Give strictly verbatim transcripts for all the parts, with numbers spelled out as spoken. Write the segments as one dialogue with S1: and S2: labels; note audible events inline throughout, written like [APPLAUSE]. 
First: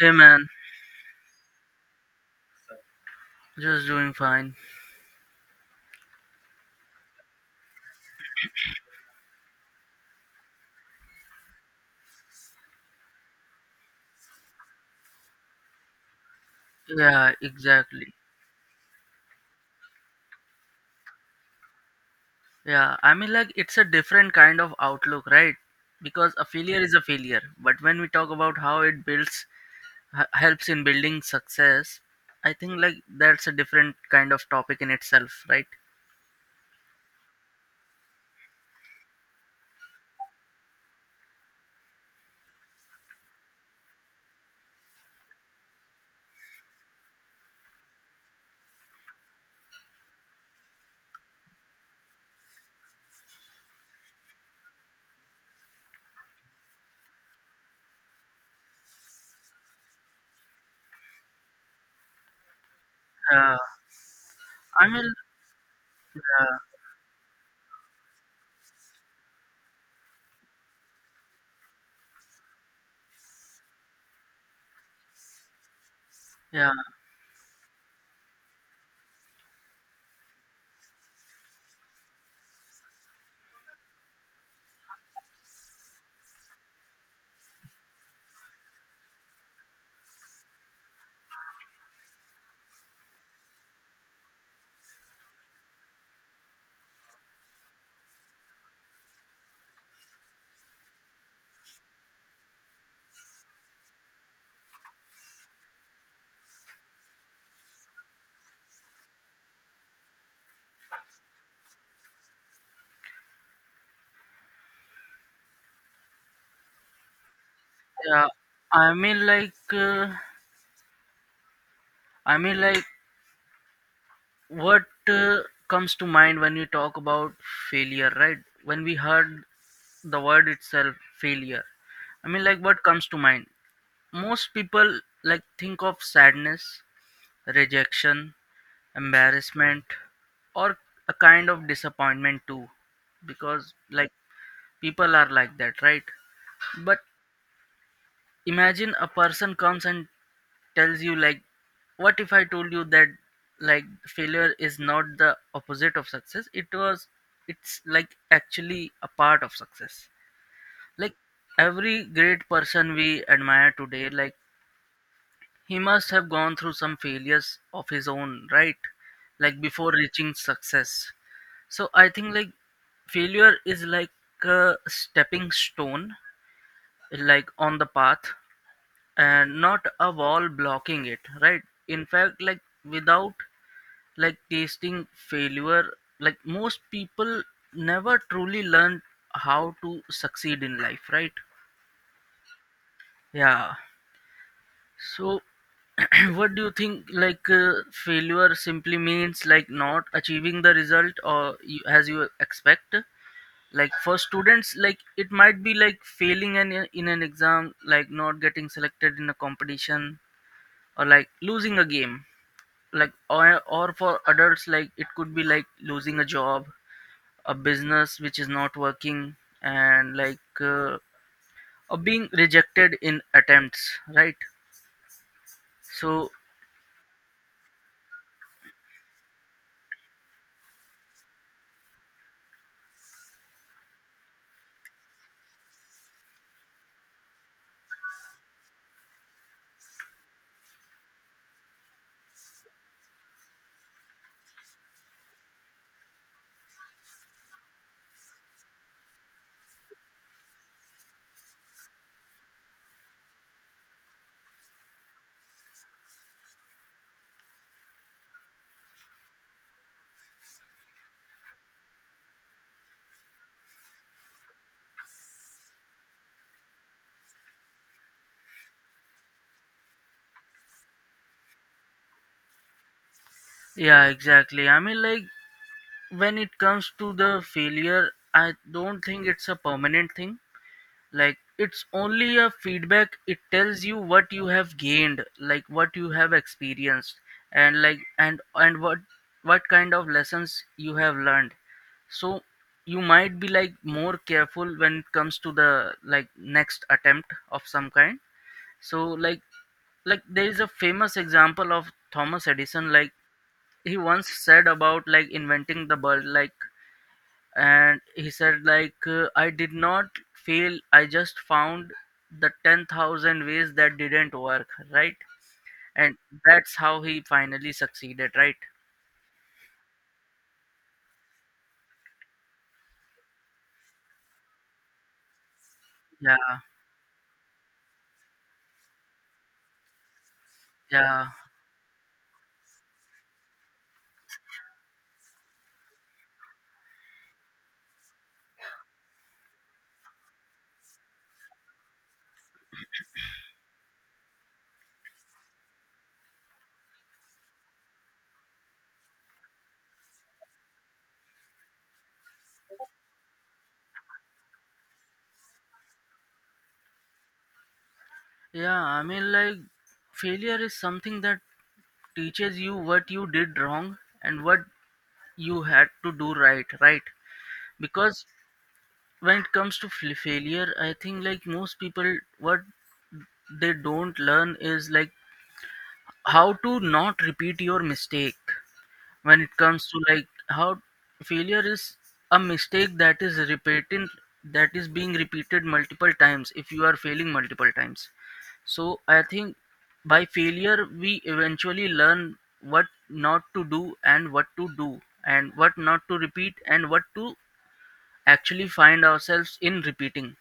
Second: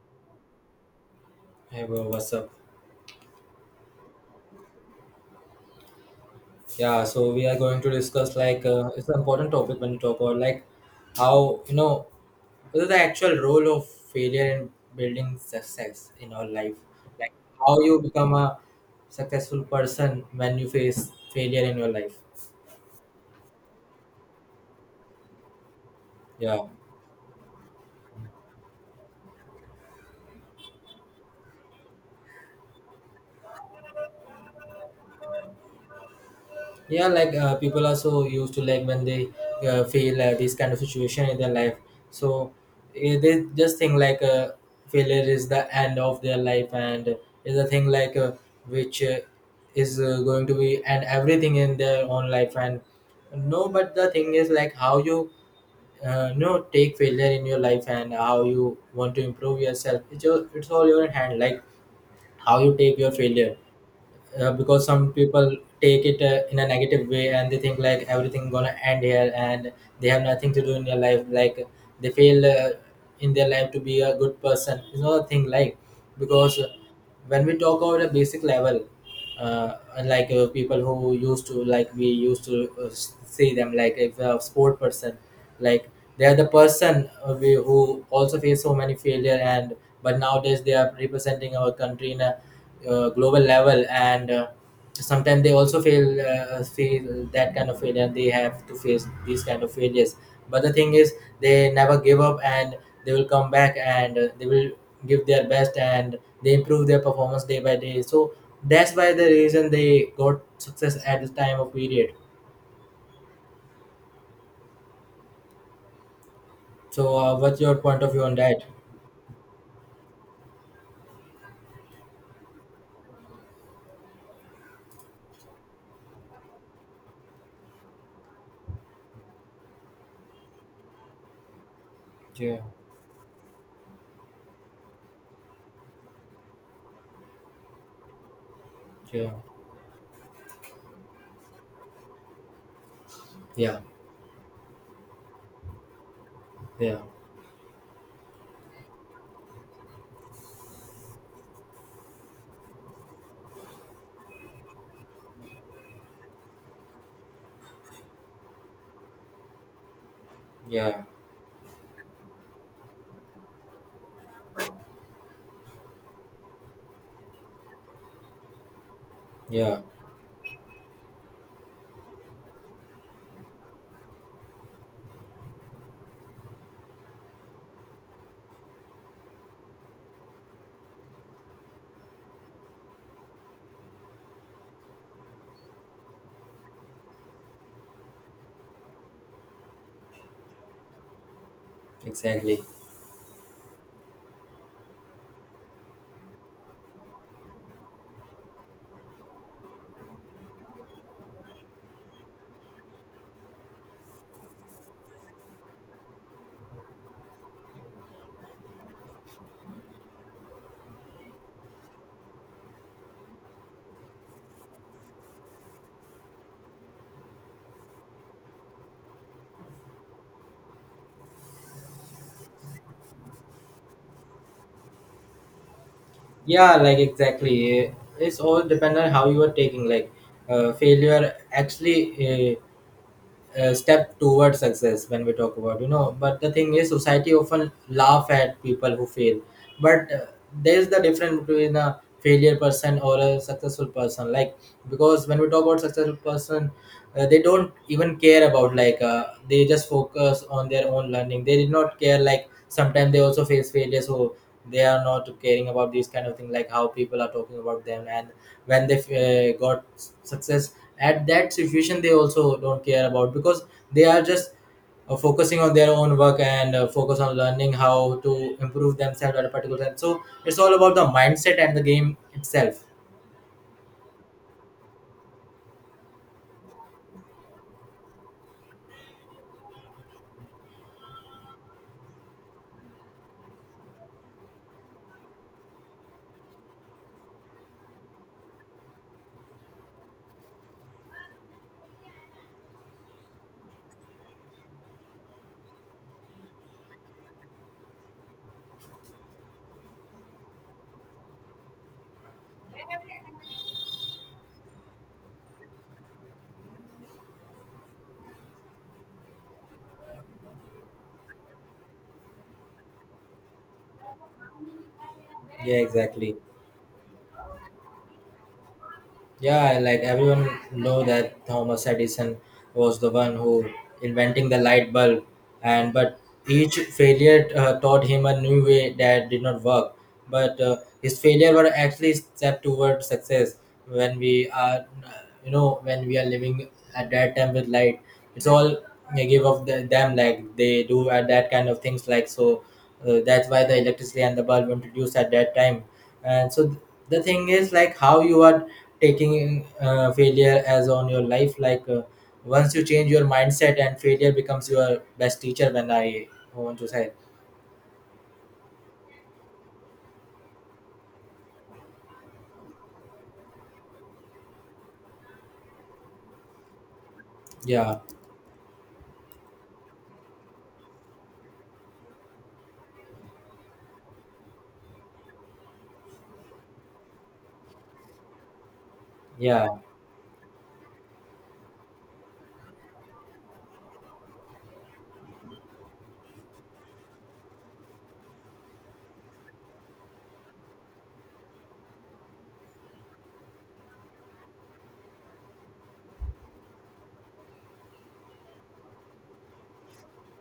S1: Hey man,
S2: Hey bro, what's up?
S1: just doing fine.
S2: Yeah, so we are going to discuss like uh, it's an important topic when you talk about like how you know what is the actual role of failure in building success in our life, like
S1: Yeah,
S2: how you
S1: exactly.
S2: become a successful person when you face failure in your life.
S1: Yeah, I mean, like, it's a different kind of outlook, right? Because a
S2: Yeah.
S1: failure is a failure. But when we talk about how it builds, h- helps in building success, I think, like, that's a different kind of topic in itself, right?
S2: Yeah like uh, people are so used to like when they uh, feel uh, this kind of situation in their life so eh, they just think like uh, failure is the end of their life and is a thing like uh, which uh, is uh, going to be and everything in their own life and no, but the thing is like how you uh, you know take failure in your life and how you want to improve yourself, it's, your, it's all your hand like how you take your failure.
S1: Uh,
S2: Uh, because
S1: I
S2: some
S1: mean,
S2: people take it uh, in a
S1: uh,
S2: negative way and they think like everything gonna end here and they have nothing to do in their life like they fail uh, in their life to be a good person. It's not a thing like because
S1: yeah,
S2: when we talk about a basic level uh, like uh, people who used to like we used to uh, s- see them like if a sport person, like they are the person uh, we, who also face so many failure, and but nowadays they are representing our country in a uh, global level and uh, sometimes they also feel uh, feel that kind of failure, they have to face these kind of failures. But the thing is they never give up, and they will come back and uh, they will give their best, and they improve their performance day by day. So that's why the reason they got success at the time of period. So uh, what's your point of view
S1: yeah.
S2: on that?
S1: I mean, like, uh, I mean, like, what uh, comes to mind when you talk about failure, right? When we heard the word itself, failure. I mean, like,
S2: Yeah,
S1: what comes to mind? Most people like think of sadness, rejection,
S2: yeah,
S1: embarrassment, or a kind of disappointment too, because
S2: yeah,
S1: like people are like that, right? But
S2: yeah,
S1: imagine a person comes and tells you like, what if I told you that like failure is not the opposite of success? It was, it's like actually a part of success.
S2: yeah,
S1: Like every great person we admire today, like he must have gone through some failures of his own, right? Like
S2: yeah,
S1: before reaching success. So I think like failure is like a stepping stone, like on the path, and not a wall blocking it, right? In fact, like without like tasting failure, like most people never truly learn how to succeed in life, right?
S2: exactly.
S1: Yeah. So, [CLEARS THROAT] what do you think? Like, uh, failure simply means like not achieving the result or you, as you expect. Like for students, like it might be like failing in, a- in an exam, like not getting selected in a competition, or like losing a game. Like or or for adults, like it could be like losing a job, a business which is not working, and like uh, or being rejected in attempts, right? So
S2: Yeah, like, exactly. eh, It's all dependent on how you are taking. Like, uh, failure actually uh, uh, step towards success when we talk about, you know. But the thing is society often laugh at people who fail, but uh, there's the difference between a failure person or a successful person, like because when we talk about successful person, uh, they don't even care about like uh, they just focus on their own learning. They did not care, like sometimes they also face failure, so they are not caring about these kind of thing like how people are talking about them. And when they uh, got success at that situation, they also don't care about because they are just uh, focusing on their own work and uh, focus on learning how to improve themselves at a particular time. So it's all about the mindset and the game itself.
S1: yeah, exactly. I mean, like, when it comes to the failure, I don't think it's a permanent thing. Like it's only a feedback. It tells you what you have gained, like what you have experienced, and like and and what what kind of lessons you have learned. So you might be like more careful when it comes to the like next attempt of some kind. So like like there is a famous example of Thomas Edison. Like he once said about like inventing the bulb, like, and he said like, uh, I did not fail, I just found the ten thousand ways that didn't work, right?
S2: Yeah,
S1: And
S2: exactly.
S1: that's how he finally succeeded, right?
S2: Yeah, like everyone know that Thomas Edison was the one who inventing the light bulb, and but
S1: Yeah,
S2: each failure uh, taught him a new way that did not work. But uh, his
S1: yeah,
S2: failure were actually step toward success. When we are, uh, you know, when we are living at that time with light, it's all they give of the, them like they do at that kind of things like. So uh, that's why the electricity and the bulb introduced at that time. And so th- the thing is like how you are taking uh, failure as on your life like uh, once you change your mindset and failure becomes your best teacher, when I want to say.
S1: yeah, I mean, like, failure is something that teaches you what you did wrong and what you had to do right, right?
S2: Yeah.
S1: Because when it comes to fl- failure, I think like most people what they don't learn is like how to not repeat your mistake. When it
S2: Yeah,
S1: comes to like how failure is a mistake that is repeating, that is being repeated multiple times, if you are failing multiple times. So I think by failure we eventually learn what not to do and what to do and what not to repeat and what to actually find ourselves in repeating.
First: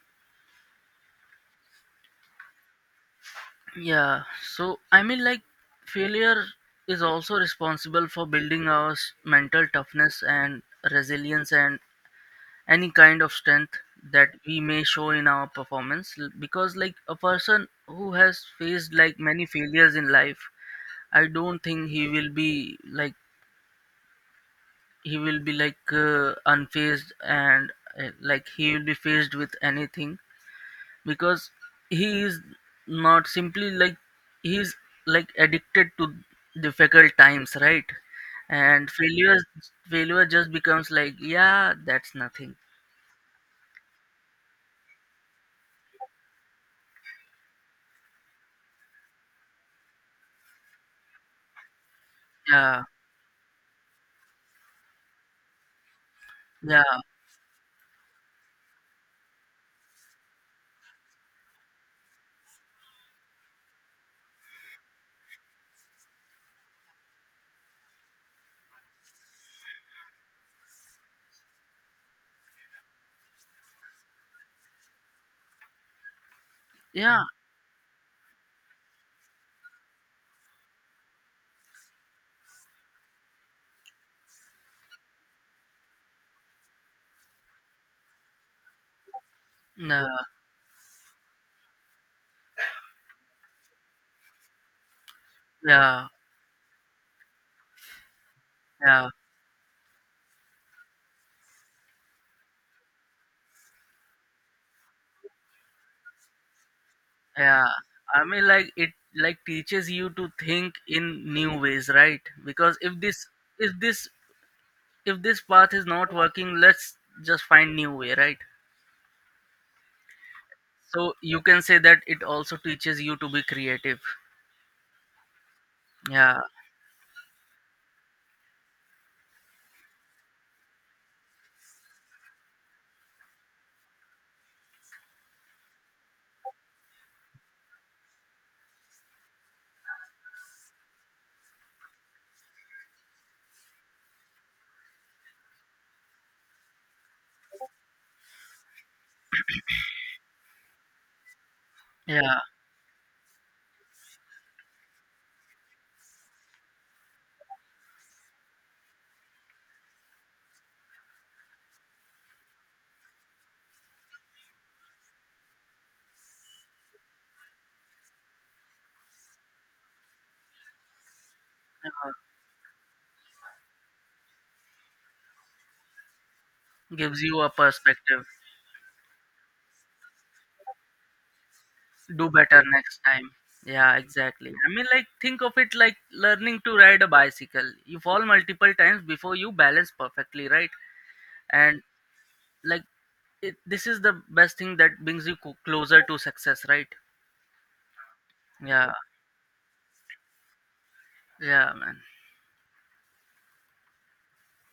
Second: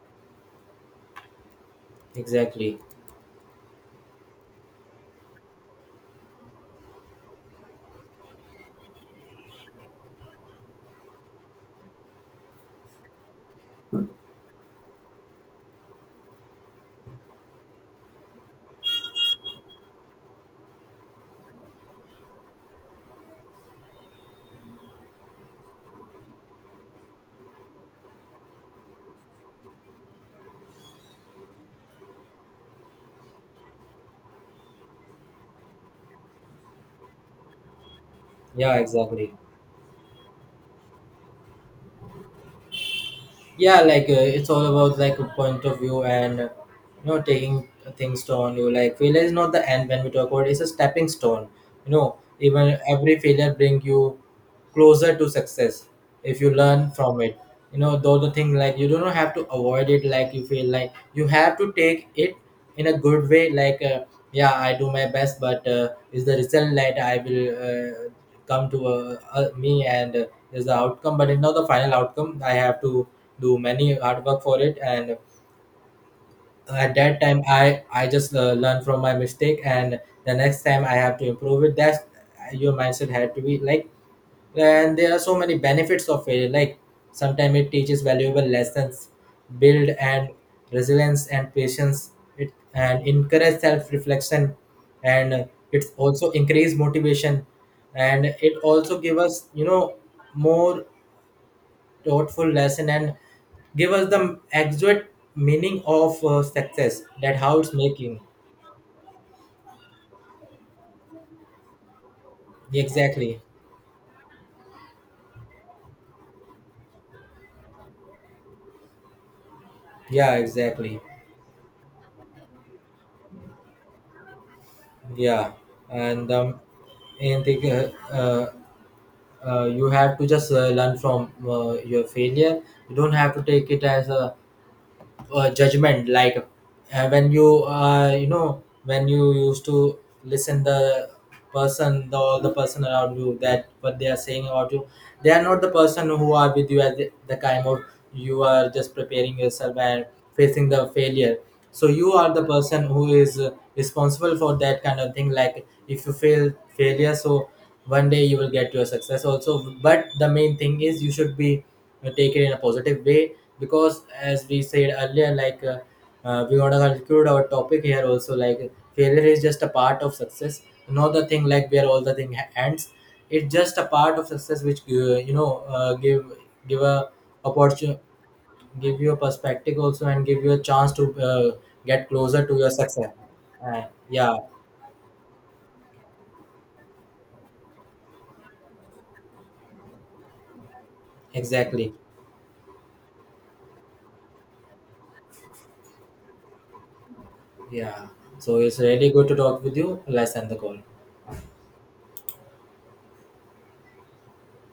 S2: exactly.
S1: Yeah, so I mean, like, failure is also responsible for building our s- mental toughness and resilience and any kind of strength that we may show in our performance. L- Because, like, a person who has faced like many failures in life, I don't think he will be like, he will be like uh, unfazed and uh, like he will be faced with anything, because he is not simply like, he's like addicted to difficult times, right?
S2: Yeah,
S1: And
S2: exactly.
S1: failures, failure just becomes like, yeah, that's nothing.
S2: Yeah like uh, it's all about like a point of view and uh, you know taking things on you, like failure is not the end. When we talk about it, it's a stepping stone, you know. Even
S1: Yeah,
S2: every failure bring you closer to success if you learn
S1: yeah,
S2: from it, you know. Though the thing like you do not have to avoid it, like you feel like you have to take it in a good way. Like uh, yeah, I do my best, but uh, is the result that I will uh, come to uh, uh, me and uh, is the outcome, but it's not the final outcome. I have to do many hard work for it, and at that
S1: yeah,
S2: time i i just uh, learn from my mistake, and the next time I have to improve it. That's your mindset had to be like. And there are so many benefits of failure, like sometimes it teaches valuable lessons, build
S1: yeah,
S2: and resilience and patience, it and encourage self-reflection, and it's
S1: yeah,
S2: also increase motivation, and it also
S1: yeah,
S2: give us, you know, more thoughtful lesson, and give us the exact meaning of uh, success, that how
S1: yeah,
S2: it's making.
S1: I mean, like, it like teaches you to think in new ways, right? Because if this,
S2: Exactly.
S1: if this if this path is not working, let's just find new way, right?
S2: Yeah, exactly.
S1: So you can say that it also teaches you to be creative.
S2: Yeah. and
S1: Yeah,
S2: um and the uh, uh, uh, you have to just uh, learn from uh, your failure. You don't have to take it as a uh, judgment like uh, when you uh, you know when you used to listen the person, the all the person around you, that what they are saying about you, they are not the person who are with you at the, the time of you are just preparing yourself and facing the failure. So you are
S1: yeah,
S2: the person who is uh, responsible for that kind of thing, like if you fail failure. So one day you will get your success also, but the main thing is you should be uh, take it in a positive way. Because as we said earlier, like uh, uh, we want to conclude our topic here also, like failure is just a part of success, not the thing like where all
S1: yeah.
S2: the thing ha- ends. It's just a part of success, which uh, you know uh, give give a
S1: Gives you a
S2: opportunity,
S1: perspective.
S2: give you a perspective also, and give you a chance to uh, get
S1: Do
S2: closer to
S1: better
S2: your
S1: next
S2: success.
S1: time.
S2: uh,
S1: Yeah,
S2: yeah,
S1: exactly. I mean, like, think of it like learning to ride a bicycle. You fall multiple times before you balance perfectly, right? And,
S2: exactly.
S1: like, it, this is the best thing that brings you co- closer to success, right?
S2: Yeah. So it's
S1: Yeah,
S2: really good to talk with you. Let's end the call.
S1: yeah, man.